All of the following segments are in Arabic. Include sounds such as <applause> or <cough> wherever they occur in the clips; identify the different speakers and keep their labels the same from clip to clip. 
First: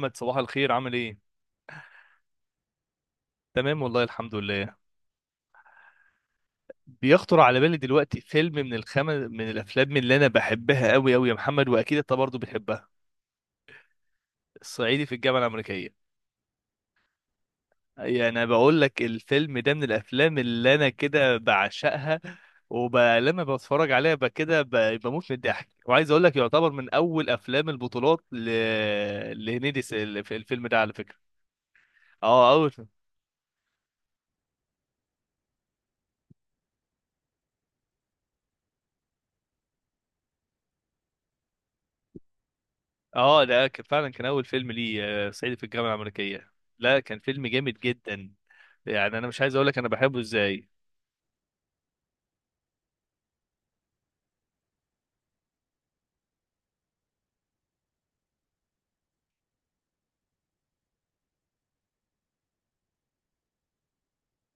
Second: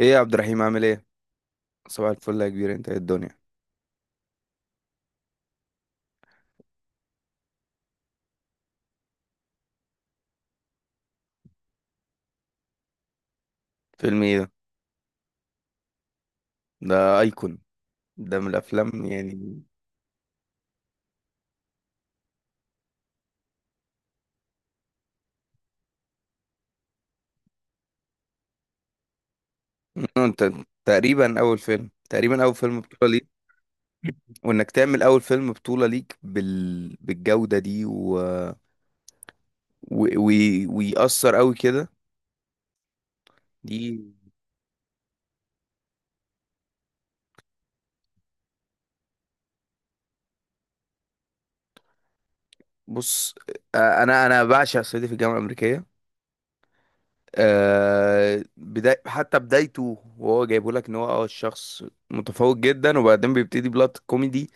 Speaker 1: ايه يا عبد
Speaker 2: صباح
Speaker 1: الرحيم
Speaker 2: الخير،
Speaker 1: عامل
Speaker 2: عامل
Speaker 1: ايه.
Speaker 2: ايه؟
Speaker 1: صباح الفل يا كبير، انت ايه الدنيا؟
Speaker 2: تمام والله الحمد لله. بيخطر على بالي دلوقتي فيلم من الافلام اللي انا بحبها قوي قوي يا محمد، واكيد انت برضه بتحبها.
Speaker 1: فيلم ايه ده؟
Speaker 2: الصعيدي في الجامعه الامريكيه.
Speaker 1: ده ايكون.
Speaker 2: يعني
Speaker 1: ده
Speaker 2: انا
Speaker 1: من
Speaker 2: بقول لك
Speaker 1: الافلام
Speaker 2: الفيلم
Speaker 1: يعني.
Speaker 2: ده من الافلام اللي انا كده بعشقها. ولما بتفرج عليها كده بموت من الضحك، وعايز اقول لك يعتبر من اول افلام البطولات لهنيدي
Speaker 1: <clears throat> <laughs>
Speaker 2: في
Speaker 1: انت
Speaker 2: الفيلم ده على فكره.
Speaker 1: تقريبا اول فيلم تقريبا
Speaker 2: اه،
Speaker 1: اول
Speaker 2: اول.
Speaker 1: فيلم بطولة ليك. وانك تعمل اول فيلم بطولة ليك بالجودة دي و... و... ويأثر قوي كده
Speaker 2: اه ده
Speaker 1: دي.
Speaker 2: كان فعلا كان اول فيلم لي، صعيدي في الجامعه الامريكيه. لا كان فيلم جامد جدا، يعني انا مش عايز اقول لك انا بحبه ازاي.
Speaker 1: بص، انا بعشق صعيدي في الجامعة الأمريكية. حتى بدايته، وهو جايبه لك ان هو الشخص متفوق جدا، وبعدين بيبتدي بلوت كوميدي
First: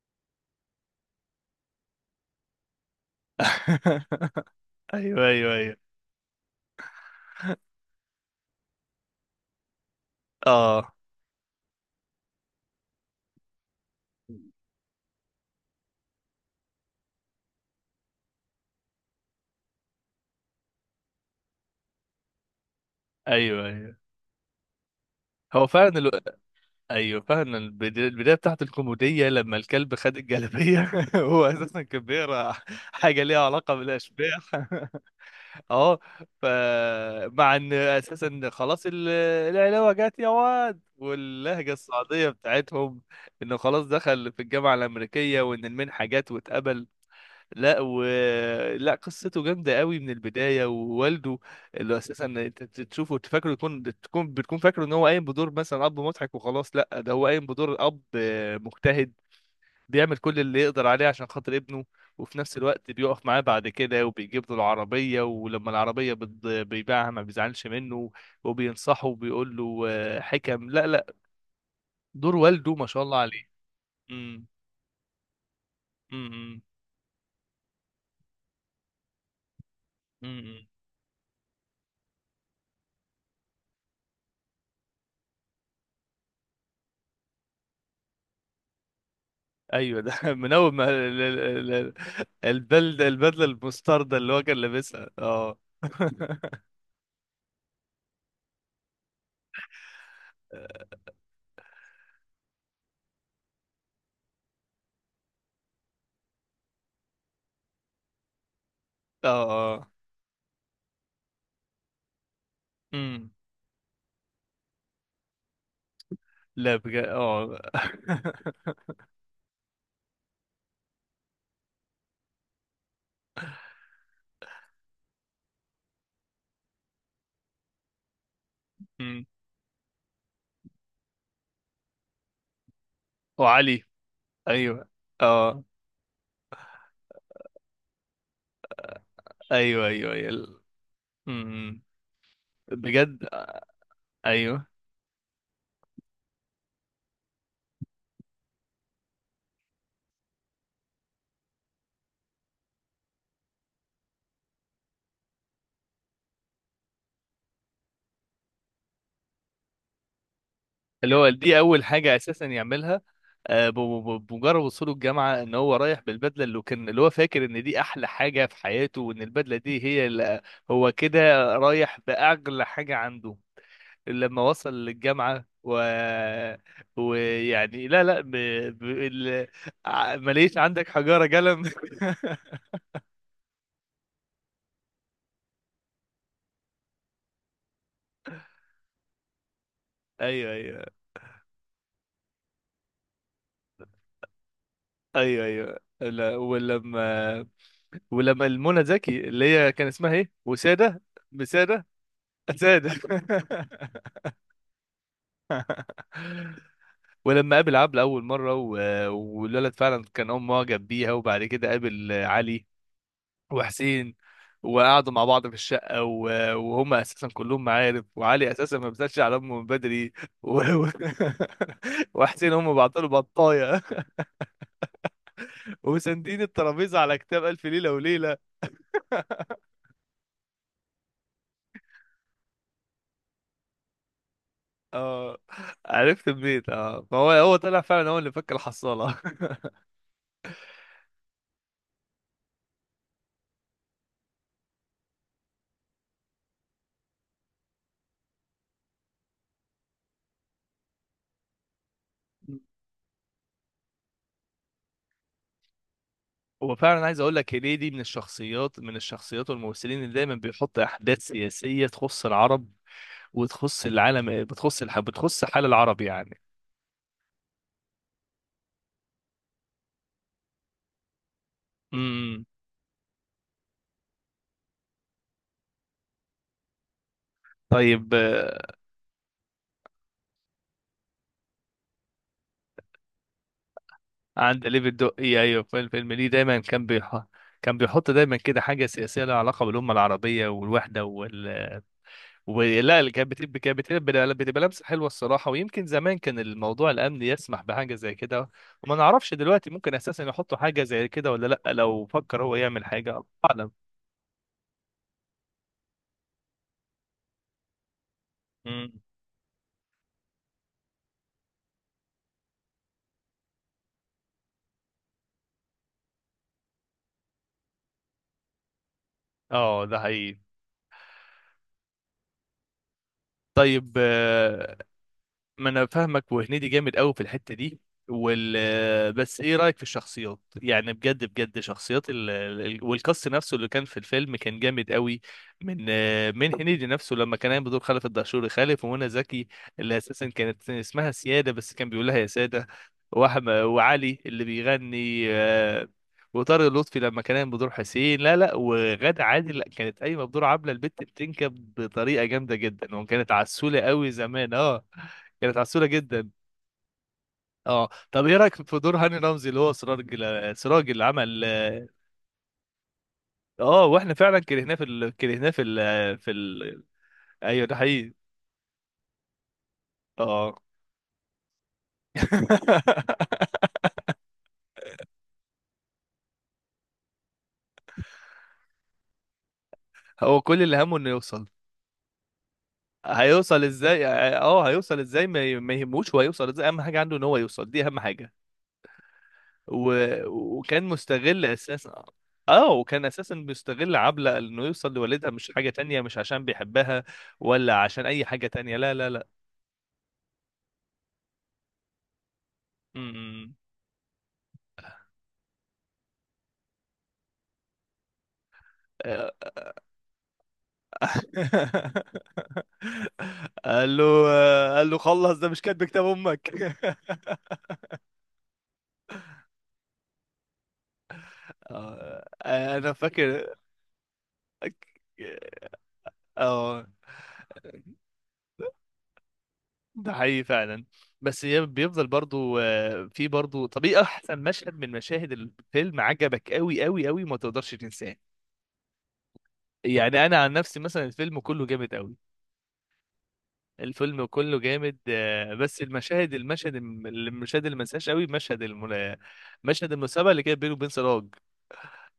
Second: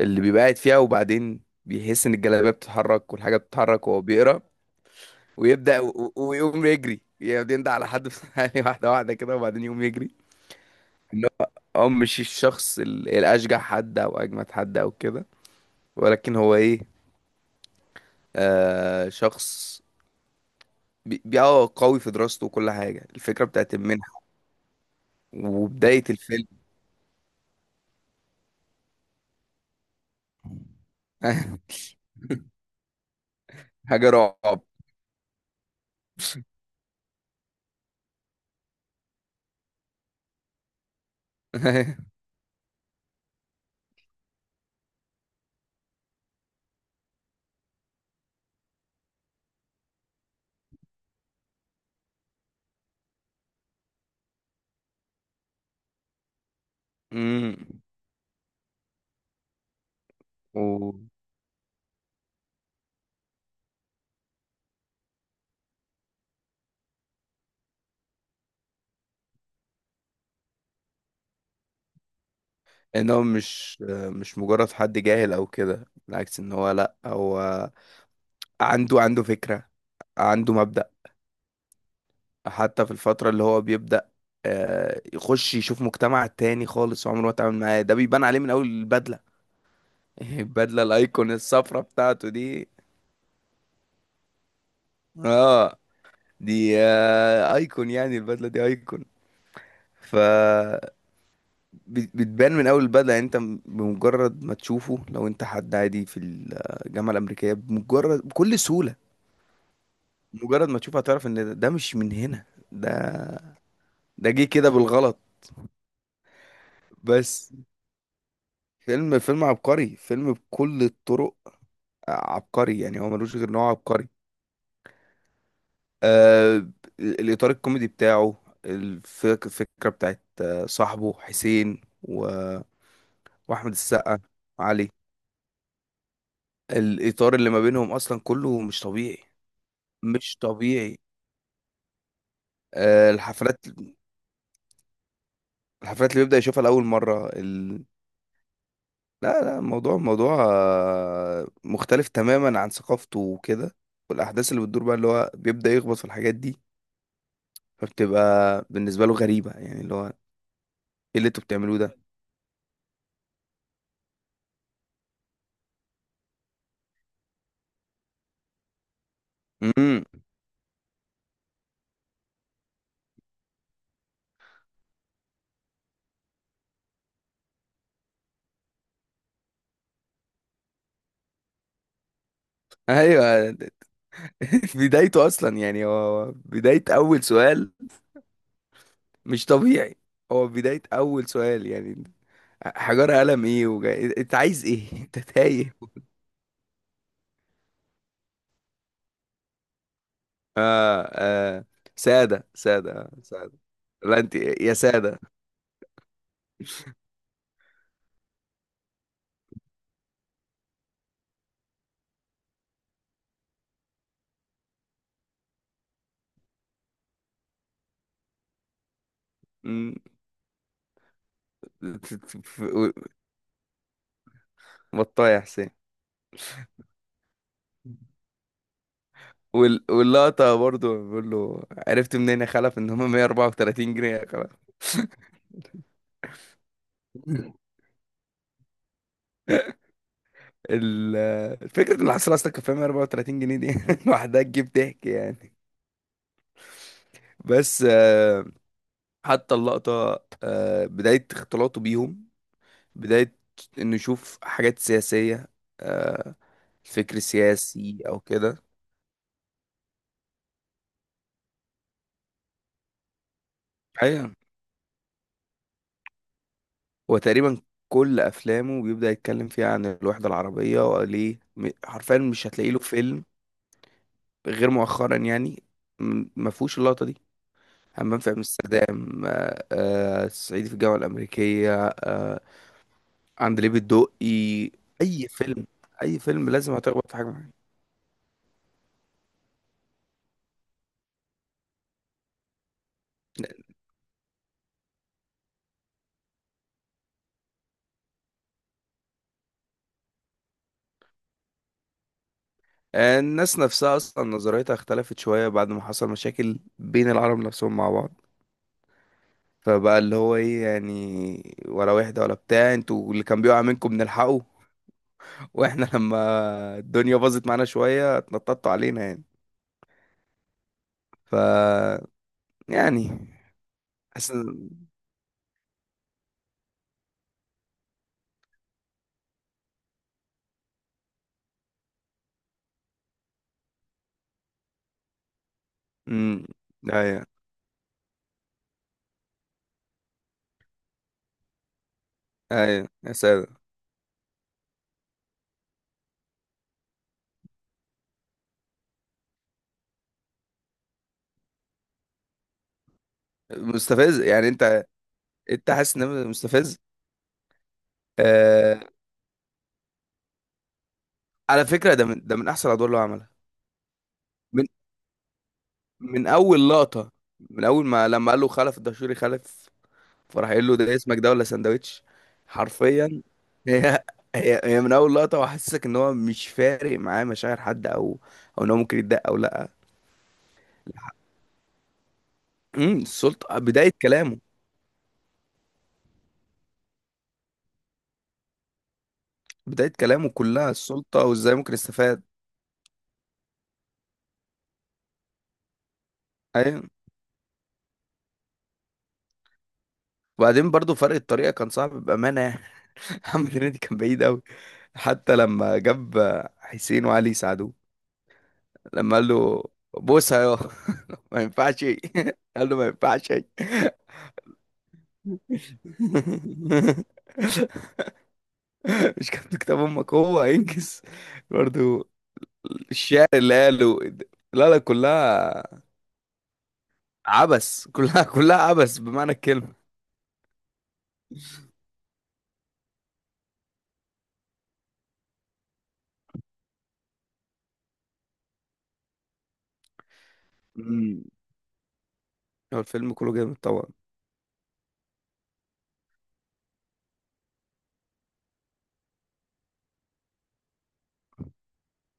Speaker 1: اللي بيبقى قاعد فيها، وبعدين بيحس ان الجلابيه بتتحرك والحاجه بتتحرك وهو بيقرا.
Speaker 2: <laughs> ايوه، ايوه، ايوه.
Speaker 1: ويبدا ويقوم يجري، يعني يندع على حد في <laughs> يعني واحده واحده كده وبعدين يقوم يجري.
Speaker 2: اه،
Speaker 1: ان هو مش الشخص الاشجع حد او اجمد حد او كده، ولكن هو ايه؟ آه شخص قوي في دراسته وكل حاجه، الفكره
Speaker 2: ايوه
Speaker 1: بتاعت
Speaker 2: ايوه.
Speaker 1: المنحه
Speaker 2: هو فعلا
Speaker 1: وبدايه الفيلم.
Speaker 2: ايوه فعلا البدايه بتاعت الكوميديه لما الكلب خد الجلابيه <laughs> هو
Speaker 1: <laughs>
Speaker 2: اساسا كان بيقرا حاجه ليها علاقه
Speaker 1: حاجه
Speaker 2: بالاشباح
Speaker 1: رعب.
Speaker 2: <laughs> اه. فمع ان اساسا خلاص العلاوه جت يا واد، واللهجه
Speaker 1: <laughs>
Speaker 2: الصعيديه بتاعتهم، انه خلاص دخل في الجامعه الامريكيه وان المنحه جت واتقبل. لا، و لا قصته جامده قوي من البدايه، ووالده اللي اساسا انت تشوفه تفكره تكون بتكون فاكره ان هو قايم بدور مثلا اب مضحك وخلاص، لا ده هو قايم
Speaker 1: امم.
Speaker 2: بدور اب مجتهد، بيعمل كل اللي يقدر عليه عشان خاطر ابنه. وفي نفس الوقت بيقف معاه بعد كده، وبيجيب له العربية، ولما العربية بيبيعها ما بيزعلش منه، وبينصحه وبيقول له حكم. لا، لا. دور والده ما شاء
Speaker 1: ان
Speaker 2: الله
Speaker 1: هو
Speaker 2: عليه.
Speaker 1: مش
Speaker 2: امم.
Speaker 1: مجرد حد جاهل او كده، بالعكس ان
Speaker 2: امم.
Speaker 1: هو لا، هو عنده فكرة، عنده
Speaker 2: امم.
Speaker 1: مبدأ. حتى في الفترة اللي هو بيبدأ يخش يشوف مجتمع تاني خالص وعمره ما اتعامل معاه، ده بيبان عليه من اول البدلة.
Speaker 2: ايوه. ده
Speaker 1: <laughs>
Speaker 2: <laughs> من اول
Speaker 1: البدلة
Speaker 2: ما
Speaker 1: الايكون، الصفرة بتاعته دي.
Speaker 2: البدله المستردة اللي هو كان لابسها، اه
Speaker 1: اه
Speaker 2: <laughs>
Speaker 1: دي ايكون، يعني البدلة دي ايكون. ف بتبان من اول البدله، يعني انت بمجرد ما تشوفه، لو انت حد عادي في الجامعه الامريكيه بمجرد، بكل سهوله
Speaker 2: اه. اه.
Speaker 1: مجرد ما تشوفه هتعرف ان ده مش من هنا. ده
Speaker 2: امم.
Speaker 1: ده جه كده بالغلط.
Speaker 2: لا بجد،
Speaker 1: بس
Speaker 2: اه <laughs>
Speaker 1: فيلم عبقري، فيلم بكل الطرق عبقري، يعني هو ملوش غير نوع عبقري. آه الاطار الكوميدي بتاعه،
Speaker 2: امم.
Speaker 1: الفكره بتاعت صاحبه حسين واحمد
Speaker 2: وعلي.
Speaker 1: السقا
Speaker 2: ايوه.
Speaker 1: وعلي.
Speaker 2: اه،
Speaker 1: الاطار اللي ما بينهم اصلا كله مش طبيعي،
Speaker 2: ايوه، ايوه،
Speaker 1: مش
Speaker 2: ايوه.
Speaker 1: طبيعي.
Speaker 2: امم. بجد.
Speaker 1: الحفلات،
Speaker 2: ايوه.
Speaker 1: الحفلات اللي بيبدأ يشوفها لأول مرة. لا لا، الموضوع موضوع مختلف تماما عن ثقافته وكده. والاحداث اللي بتدور بقى، اللي هو بيبدا يخبط في الحاجات دي، فبتبقى بالنسبه له غريبه، يعني اللي هو ايه؟
Speaker 2: اللي هو
Speaker 1: اللي انتوا
Speaker 2: دي
Speaker 1: بتعملوه
Speaker 2: اول
Speaker 1: ده.
Speaker 2: حاجه اساسا يعملها، بمجرد وصوله الجامعه، ان هو رايح بالبدله اللي كان اللي هو فاكر ان دي احلى حاجه في حياته، وان البدله دي
Speaker 1: امم.
Speaker 2: هي اللي هو كده رايح باغلى حاجه عنده لما وصل للجامعه و ويعني لا، لا ب... ال... ماليش عندك حجاره قلم <laughs>
Speaker 1: ايوه. <laughs> بدايته اصلا يعني، هو بدايه اول سؤال مش طبيعي. هو
Speaker 2: ايوه،
Speaker 1: بدايه
Speaker 2: ايوه،
Speaker 1: اول سؤال يعني، حجار قلم ايه؟ انت عايز ايه؟ <laughs> انت
Speaker 2: ايوه،
Speaker 1: تايه.
Speaker 2: ايوه. لا، ولما ولما المنى زكي اللي هي كان اسمها ايه، وسادة.
Speaker 1: اه. اه.
Speaker 2: بسادة.
Speaker 1: ساده
Speaker 2: سادة
Speaker 1: ساده ساده.
Speaker 2: <laughs>
Speaker 1: لا انت يا ساده.
Speaker 2: ولما قابل عبلة أول مرة، و... والولد فعلا كان معجب بيها، وبعد كده قابل علي وحسين، وقعدوا مع بعض في الشقة، و... وهم أساسا كلهم معارف، وعلي أساسا ما بيسألش على أمه من
Speaker 1: مم.
Speaker 2: بدري. و... و... <laughs> وحسين هم بعطوا بطاية
Speaker 1: بطاية يا حسين.
Speaker 2: <laughs> وساندين الترابيزة على كتاب ألف ليلة وليلة.
Speaker 1: واللقطة برضو بيقول له، عرفت منين يا خلف ان هم 134 جنيه يا خلف؟ <laughs>
Speaker 2: اه، عرفت منين، اه فهو طلع فعلا هو اللي فك الحصالة.
Speaker 1: ال... الفكرة ان الحصيلة اصلا كان فيها 134 جنيه دي <laughs> لوحدها تجيب ضحك يعني. بس حتى اللقطة بداية اختلاطه بيهم،
Speaker 2: <laughs>
Speaker 1: بداية انه يشوف حاجات سياسية. آه،
Speaker 2: هو فعلا
Speaker 1: الفكر
Speaker 2: عايز اقول لك هنيدي
Speaker 1: السياسي
Speaker 2: من
Speaker 1: او كده.
Speaker 2: الشخصيات، والممثلين اللي دايما بيحط احداث سياسيه تخص العرب وتخص
Speaker 1: ايوه.
Speaker 2: العالم، بتخص حال العرب يعني.
Speaker 1: هو تقريبا كل افلامه بيبدأ يتكلم فيها عن الوحدة العربية وليه، حرفيا
Speaker 2: امم.
Speaker 1: مش هتلاقي له فيلم غير مؤخرا يعني ما فيهوش اللقطة دي.
Speaker 2: طيب،
Speaker 1: همام في امستردام، صعيدي في الجامعة الأمريكية، عندليب الدقي.
Speaker 2: عند ليفي
Speaker 1: أي
Speaker 2: الدقي، ايوه،
Speaker 1: فيلم،
Speaker 2: في الفيلم
Speaker 1: أي
Speaker 2: ليه
Speaker 1: فيلم
Speaker 2: دايما
Speaker 1: لازم هتخبط في حاجة معينة.
Speaker 2: كان بيحط دايما كده حاجه سياسيه لها علاقه بالامه العربيه والوحده. ولا اللي كانت بتبقى، بتبقى لمسه حلوه الصراحه. ويمكن زمان كان الموضوع الامني يسمح بحاجه زي كده، وما نعرفش دلوقتي ممكن اساسا يحطوا حاجه زي كده ولا لا. لو فكر هو يعمل حاجه الله
Speaker 1: الناس
Speaker 2: اعلم.
Speaker 1: نفسها أصلا نظريتها اختلفت شوية بعد ما حصل مشاكل بين العرب نفسهم مع بعض.
Speaker 2: مم.
Speaker 1: فبقى اللي هو ايه يعني؟ ولا واحدة ولا بتاع، انتوا اللي كان بيقع منكم بنلحقه. <laughs> واحنا لما الدنيا باظت معانا شوية اتنططوا علينا يعني.
Speaker 2: اه ده حقيقي.
Speaker 1: ف يعني
Speaker 2: طيب،
Speaker 1: حاسس إن-.
Speaker 2: ما انا فاهمك، وهنيدي جامد قوي في الحته دي <laughs> بس ايه رايك في الشخصيات؟ يعني بجد بجد شخصيات والكاست نفسه اللي كان في الفيلم كان جامد قوي، من
Speaker 1: مم.
Speaker 2: من هنيدي نفسه
Speaker 1: أيوة.
Speaker 2: لما كان قايم بدور خلف الدهشوري خالف، ومنى زكي اللي اساسا كانت اسمها سياده بس كان بيقول لها يا ساده،
Speaker 1: ايوه يا
Speaker 2: واحمد،
Speaker 1: ساتر.
Speaker 2: وعلي اللي بيغني، وطارق لطفي لما كان قايم بدور حسين. لا، لا، وغادة عادل لا كانت قايمه بدور عبله البت بتنكب بطريقه جامده جدا، وكانت عسوله قوي
Speaker 1: مستفز يعني
Speaker 2: زمان، اه.
Speaker 1: انت.
Speaker 2: كانت
Speaker 1: انت
Speaker 2: عسولة
Speaker 1: حاسس ان
Speaker 2: جدا.
Speaker 1: مستفز.
Speaker 2: اه طب ايه رايك في
Speaker 1: آه...
Speaker 2: دور هاني رمزي اللي هو سراج، سراج اللي عمل؟
Speaker 1: على فكره، ده من احسن الادوار اللي هو عملها.
Speaker 2: اه، واحنا فعلا
Speaker 1: من
Speaker 2: كرهناه
Speaker 1: من اول لقطه، من
Speaker 2: ايوه، ده
Speaker 1: اول ما
Speaker 2: حقيقي.
Speaker 1: لما قال له خلف الدشوري خلف، فراح
Speaker 2: اه
Speaker 1: قايل له ده اسمك ده ولا سندوتش؟ حرفيا. هي
Speaker 2: <laughs>
Speaker 1: هي من اول لقطه وحسسك ان هو مش فارق معاه مشاعر حد او ان هو ممكن يتضايق او لا.
Speaker 2: هو كل اللي همه انه يوصل.
Speaker 1: امم. السلطه،
Speaker 2: هيوصل
Speaker 1: بدايه
Speaker 2: ازاي؟
Speaker 1: كلامه.
Speaker 2: اه هيوصل ازاي ما يهموش هو هيوصل ازاي، اهم حاجه عنده ان هو يوصل، دي اهم حاجه. و...
Speaker 1: بدايه كلامه كلها
Speaker 2: وكان
Speaker 1: السلطه
Speaker 2: مستغل
Speaker 1: وازاي ممكن
Speaker 2: اساسا،
Speaker 1: يستفاد.
Speaker 2: اه وكان اساسا بيستغل عبلة انه يوصل لوالدها، مش حاجه تانية، مش عشان
Speaker 1: ايوه.
Speaker 2: بيحبها، ولا عشان اي حاجه تانية، لا، لا، لا.
Speaker 1: وبعدين برضو فرق الطريقة كان صعب بأمانة يعني.
Speaker 2: م-
Speaker 1: <laughs>
Speaker 2: م.
Speaker 1: محمد هنيدي كان بعيد أوي. حتى لما جاب حسين وعلي يساعدوه، لما قال
Speaker 2: <laughs>
Speaker 1: له بوسها يا <laughs> ما ينفعش <laughs> قال له ما ينفعش
Speaker 2: قال له
Speaker 1: <laughs>
Speaker 2: قال له خلص ده مش كاتب كتاب امك <laughs>
Speaker 1: مش كاتب كتاب امك، هو هينجز برضو.
Speaker 2: انا
Speaker 1: الشعر
Speaker 2: فاكر.
Speaker 1: اللي قاله، لا لا كلها
Speaker 2: اه
Speaker 1: عبس، كلها عبس بمعنى الكلمة.
Speaker 2: ده حقيقي فعلا. بس هي بيفضل برضو، في برضو. طب ايه احسن مشهد من مشاهد الفيلم عجبك قوي قوي قوي ما تقدرش تنساه؟ يعني انا عن نفسي مثلا
Speaker 1: مم.
Speaker 2: الفيلم كله جامد قوي.
Speaker 1: هو الفيلم كله جامد طبعا.
Speaker 2: الفيلم كله جامد، بس المشاهد المشاهد اللي ما انساهاش قوي، مشهد المسابقه اللي كانت بينه وبين سراج،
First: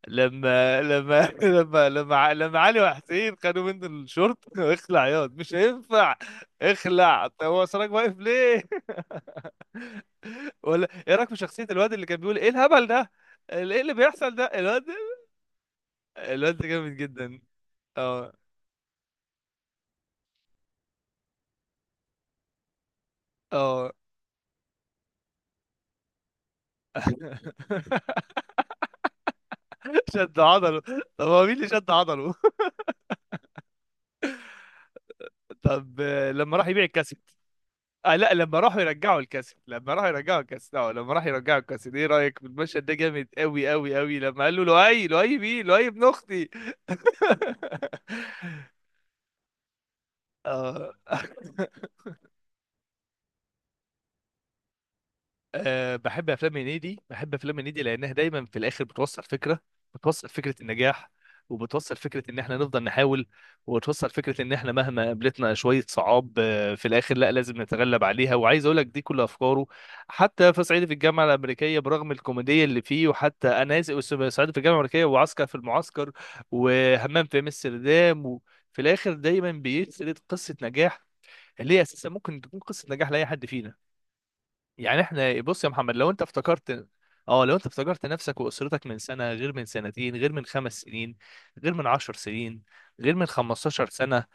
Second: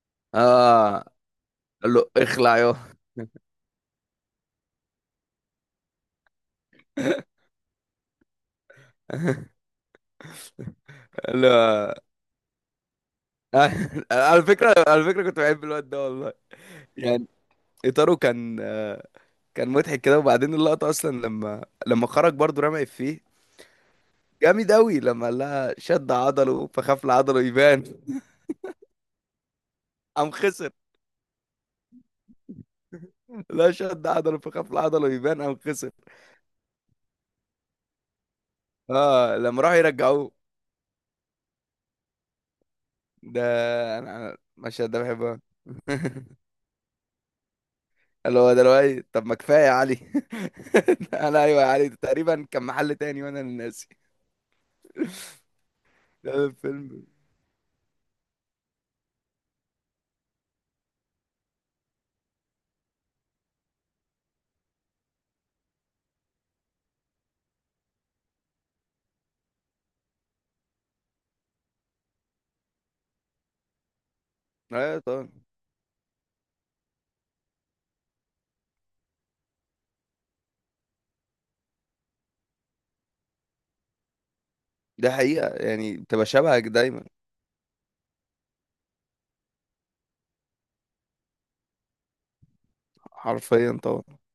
Speaker 2: لما
Speaker 1: اه،
Speaker 2: لما <laughs>
Speaker 1: قال له اخلع
Speaker 2: لما
Speaker 1: يا
Speaker 2: علي وحسين خدوا منه الشورت <laughs> اخلع ياض مش هينفع. اخلع. طب هو سراج واقف ليه؟ <laughs>
Speaker 1: <laughs>
Speaker 2: ولا ايه رايك في شخصية
Speaker 1: لا.
Speaker 2: الواد اللي كان بيقول ايه الهبل ده، ايه اللي
Speaker 1: <laughs>
Speaker 2: بيحصل
Speaker 1: على
Speaker 2: ده
Speaker 1: فكرة،
Speaker 2: الواد؟
Speaker 1: على فكرة كنت بحب الواد ده والله،
Speaker 2: الواد ده جامد
Speaker 1: يعني
Speaker 2: جدا.
Speaker 1: إطاره
Speaker 2: اه.
Speaker 1: كان كان مضحك كده، وبعدين اللقطة أصلا لما خرج برضه رمى إفيه،
Speaker 2: اه
Speaker 1: جامد أوي لما قال لها شد عضله فخاف لعضله يبان
Speaker 2: <laughs>
Speaker 1: <laughs> قام
Speaker 2: شد
Speaker 1: خسر.
Speaker 2: عضله. طب هو مين اللي شد عضله؟
Speaker 1: لا، شد عضله فخاف لعضله
Speaker 2: <laughs>
Speaker 1: يبان قام خسر.
Speaker 2: طب، لما راح يبيع الكاسيت. آه لا، لما راحوا يرجعوا
Speaker 1: اه،
Speaker 2: الكاسيت،
Speaker 1: لما راحوا
Speaker 2: لما راحوا
Speaker 1: يرجعوه
Speaker 2: يرجعوا الكاسيت اه لما راحوا يرجعوا الكاسيت ايه رايك في المشهد ده؟ جامد
Speaker 1: ده.
Speaker 2: قوي قوي
Speaker 1: أنا
Speaker 2: قوي.
Speaker 1: أنا
Speaker 2: لما قال له
Speaker 1: المشهد ده
Speaker 2: لؤي،
Speaker 1: بحبه
Speaker 2: لؤي
Speaker 1: أوي.
Speaker 2: مين؟ لؤي ابن
Speaker 1: <laughs>
Speaker 2: اختي <laughs>
Speaker 1: اللي هو دلوقتي، طب ما كفاية يا علي <laughs>
Speaker 2: اه
Speaker 1: أنا أيوه يا
Speaker 2: <laughs>
Speaker 1: علي، ده تقريبا كان محل تاني وأنا اللي ناسي <laughs>
Speaker 2: أه، بحب
Speaker 1: ده
Speaker 2: افلام هنيدي،
Speaker 1: الفيلم.
Speaker 2: بحب افلام هنيدي لانها دايما في الاخر بتوصل فكره، بتوصل فكره النجاح، وبتوصل فكره ان احنا نفضل نحاول، وبتوصل فكره ان احنا مهما قابلتنا شويه صعاب، في الاخر لا لازم نتغلب عليها. وعايز اقول لك دي كل افكاره، حتى في صعيدي في الجامعه الامريكيه برغم الكوميديه اللي فيه. وحتى انا اسف، صعيدي في الجامعه
Speaker 1: أيوة
Speaker 2: الامريكيه،
Speaker 1: طبعا.
Speaker 2: وعسكر في المعسكر، وهمام في امستردام، وفي الاخر دايما بيسرد قصه نجاح اللي هي اساسا ممكن تكون قصه نجاح لاي حد فينا. يعني
Speaker 1: ده
Speaker 2: احنا
Speaker 1: حقيقة
Speaker 2: بص يا محمد
Speaker 1: يعني،
Speaker 2: لو انت
Speaker 1: بتبقى شبهك
Speaker 2: افتكرت،
Speaker 1: دايما.
Speaker 2: اه لو انت افتكرت نفسك واسرتك من سنه، غير من 2 سنين، غير من 5 سنين، غير من 10 سنين، غير من
Speaker 1: حرفيا
Speaker 2: خمستاشر
Speaker 1: طبعا.
Speaker 2: سنه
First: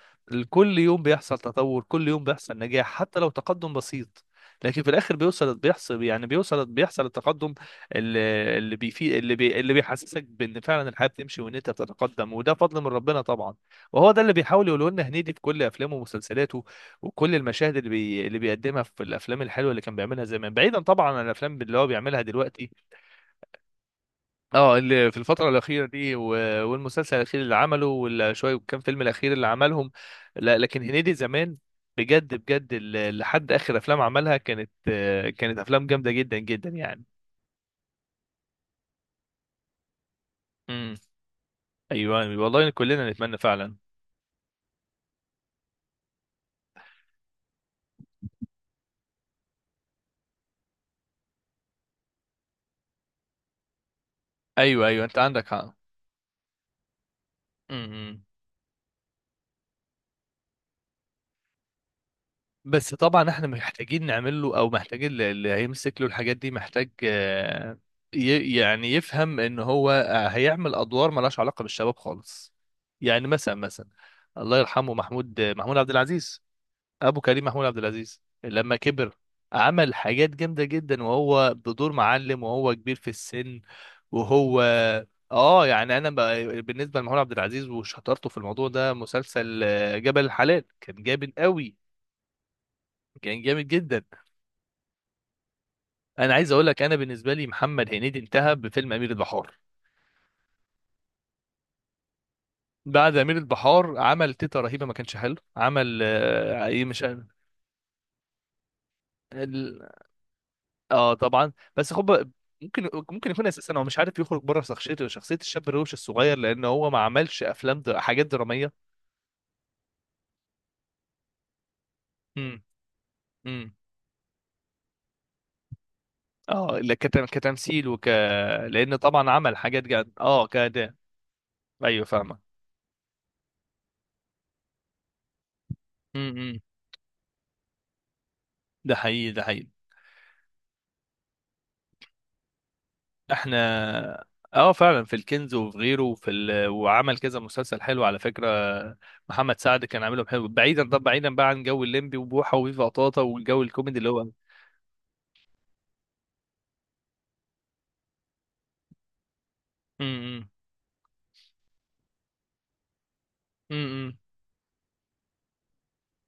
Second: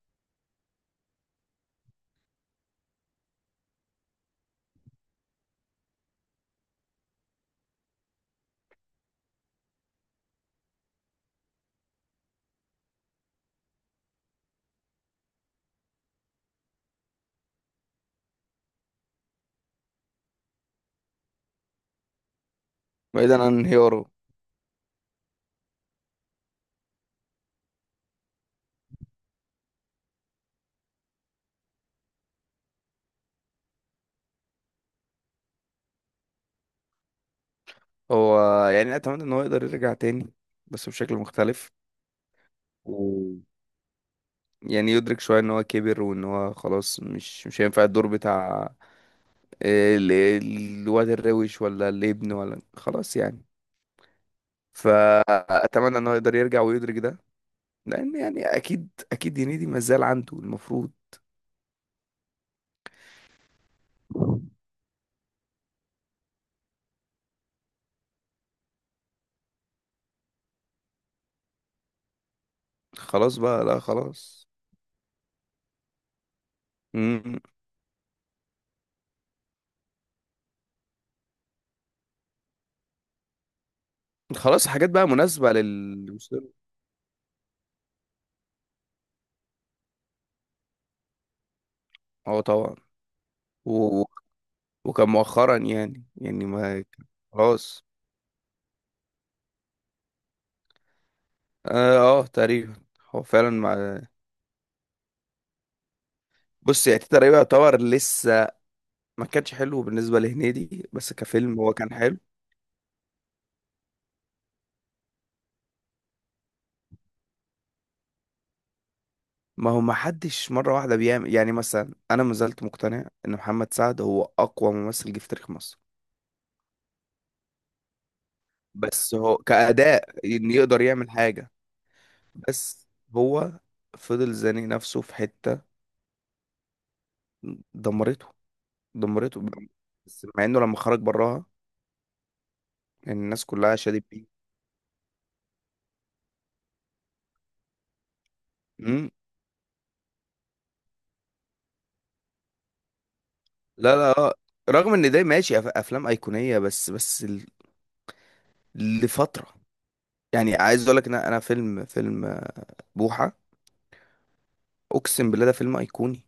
Speaker 2: كل يوم بيحصل تطور، كل يوم بيحصل نجاح حتى لو تقدم بسيط. لكن في الاخر بيوصل بيحصل يعني بيوصل بيحصل التقدم اللي اللي بيفي اللي بي اللي بيحسسك بان فعلا الحياه بتمشي وان انت بتتقدم، وده فضل من ربنا طبعا. وهو ده اللي بيحاول يقوله لنا هنيدي في كل افلامه ومسلسلاته، وكل المشاهد اللي بيقدمها في الافلام الحلوه اللي كان بيعملها زمان، بعيدا طبعا عن الافلام اللي هو بيعملها دلوقتي.
Speaker 1: بعيدا عن انهياره.
Speaker 2: اه اللي في الفتره الاخيره دي، و... والمسلسل الاخير اللي عمله، والشويه كام فيلم الاخير اللي عملهم. لا، لكن هنيدي زمان بجد بجد، لحد اخر افلام عملها كانت، كانت افلام جامده جدا جدا يعني.
Speaker 1: هو يعني أتمنى إن هو يقدر يرجع تاني، بس
Speaker 2: امم.
Speaker 1: بشكل مختلف،
Speaker 2: ايوه والله كلنا نتمنى
Speaker 1: ويعني
Speaker 2: فعلا.
Speaker 1: يدرك شوية إن هو كبر وإن هو خلاص مش هينفع الدور بتاع الواد الروش ولا الابن، ولا خلاص يعني.
Speaker 2: ايوه، ايوه انت عندك حق.
Speaker 1: فأتمنى إن هو يقدر يرجع ويدرك ده، لأن
Speaker 2: امم.
Speaker 1: يعني أكيد أكيد هنيدي ما زال عنده المفروض.
Speaker 2: بس طبعا احنا محتاجين نعمل له او محتاجين اللي هيمسك له الحاجات دي محتاج، يعني يفهم ان هو هيعمل ادوار ملهاش علاقه بالشباب خالص. يعني
Speaker 1: خلاص
Speaker 2: مثلا
Speaker 1: بقى، لا
Speaker 2: مثلا
Speaker 1: خلاص.
Speaker 2: الله يرحمه محمود عبد العزيز. ابو
Speaker 1: مم.
Speaker 2: كريم محمود عبد العزيز لما كبر عمل حاجات جامده جدا، وهو بدور معلم وهو كبير في السن. وهو
Speaker 1: خلاص حاجات بقى مناسبة
Speaker 2: اه يعني انا
Speaker 1: للوصول.
Speaker 2: بالنسبه لمحمود عبد العزيز وشطارته في الموضوع ده، مسلسل، جبل الحلال كان جامد قوي.
Speaker 1: اه طبعا.
Speaker 2: كان جامد
Speaker 1: و...
Speaker 2: جدا.
Speaker 1: و- وكان مؤخرا يعني
Speaker 2: انا عايز اقول لك
Speaker 1: ما
Speaker 2: انا بالنسبه لي
Speaker 1: خلاص.
Speaker 2: محمد هنيدي انتهى بفيلم امير البحار.
Speaker 1: تقريبا.
Speaker 2: بعد
Speaker 1: هو
Speaker 2: امير
Speaker 1: فعلا مع،
Speaker 2: البحار عمل تيتا رهيبه ما كانش حلو، عمل ايه
Speaker 1: بص يعني
Speaker 2: مش
Speaker 1: تيتا
Speaker 2: عارف-
Speaker 1: رهيبة يعتبر لسه ما كانش حلو
Speaker 2: ال-
Speaker 1: بالنسبة لهنيدي بس
Speaker 2: اه طبعا،
Speaker 1: كفيلم هو
Speaker 2: بس
Speaker 1: كان
Speaker 2: خد
Speaker 1: حلو.
Speaker 2: بالك، ممكن يكون اساسا هو مش عارف يخرج بره شخصيته، شخصيه الشاب الروش الصغير، لان هو ما عملش افلام حاجات دراميه.
Speaker 1: ما هو ما حدش مرة واحدة بيعمل، يعني مثلا أنا ما
Speaker 2: امم.
Speaker 1: زلت مقتنع إن محمد
Speaker 2: امم.
Speaker 1: سعد هو أقوى ممثل جه في تاريخ مصر.
Speaker 2: اه لا، كتمثيل لان
Speaker 1: بس
Speaker 2: طبعا
Speaker 1: هو
Speaker 2: عمل حاجات
Speaker 1: كأداء
Speaker 2: جد، اه
Speaker 1: إن يقدر
Speaker 2: كده.
Speaker 1: يعمل حاجة،
Speaker 2: ايوه فاهمه.
Speaker 1: بس هو فضل زانق نفسه في حتة،
Speaker 2: امم.
Speaker 1: دمرته،
Speaker 2: ده حقيقي،
Speaker 1: دمرته.
Speaker 2: ده حقيقي.
Speaker 1: بس مع إنه لما خرج براها يعني الناس
Speaker 2: احنا
Speaker 1: كلها شادت بيه.
Speaker 2: اه فعلا في الكنز وفي غيره وعمل كذا مسلسل حلو على فكره.
Speaker 1: مم.
Speaker 2: محمد سعد كان عاملهم حلو، بعيدا، طب بعيدا بقى عن جو الليمبي وبوحه وفيفا طاطا والجو
Speaker 1: لا
Speaker 2: الكوميدي اللي
Speaker 1: لا
Speaker 2: هو.
Speaker 1: رغم ان ده ماشي افلام ايقونيه، بس لفتره،
Speaker 2: امم.
Speaker 1: يعني عايز اقول لك ان انا فيلم بوحه،
Speaker 2: امم.
Speaker 1: اقسم بالله ده فيلم ايقوني.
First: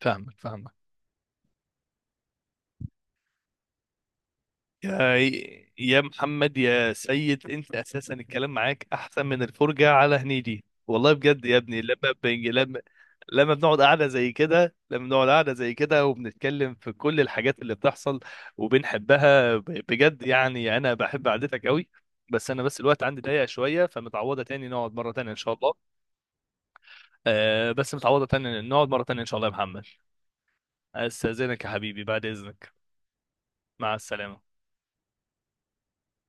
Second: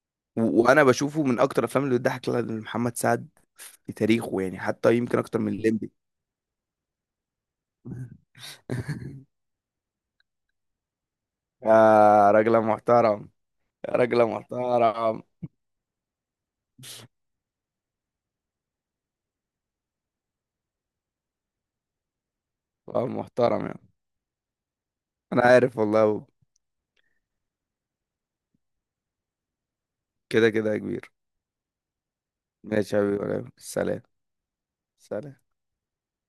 Speaker 2: فاهمك فاهمك.
Speaker 1: وانا بشوفه من اكتر الافلام اللي بتضحك لمحمد سعد في تاريخه، يعني حتى
Speaker 2: يا
Speaker 1: يمكن اكتر من الليمبي.
Speaker 2: يا محمد يا سيد، انت اساسا الكلام معاك احسن من
Speaker 1: <laughs>
Speaker 2: الفرجه على هنيدي والله بجد يا
Speaker 1: يا
Speaker 2: ابني، لما بنج
Speaker 1: راجل
Speaker 2: لما
Speaker 1: محترم.
Speaker 2: لما بنقعد
Speaker 1: يا
Speaker 2: قاعده
Speaker 1: راجل
Speaker 2: زي كده،
Speaker 1: محترم.
Speaker 2: وبنتكلم في كل الحاجات اللي بتحصل وبنحبها، بجد يعني انا بحب قعدتك قوي. بس الوقت عندي ضيق
Speaker 1: محترم
Speaker 2: شويه،
Speaker 1: يعني،
Speaker 2: فمتعوضه تاني نقعد مره تانية ان
Speaker 1: انا
Speaker 2: شاء الله.
Speaker 1: عارف والله.
Speaker 2: آه بس متعوضه تاني نقعد مره تانية ان شاء الله يا محمد.
Speaker 1: كده كده يا كبير.
Speaker 2: استاذنك يا حبيبي، بعد اذنك.
Speaker 1: ماشي يا حبيبي،
Speaker 2: مع
Speaker 1: سلام.
Speaker 2: السلامه.
Speaker 1: سلام.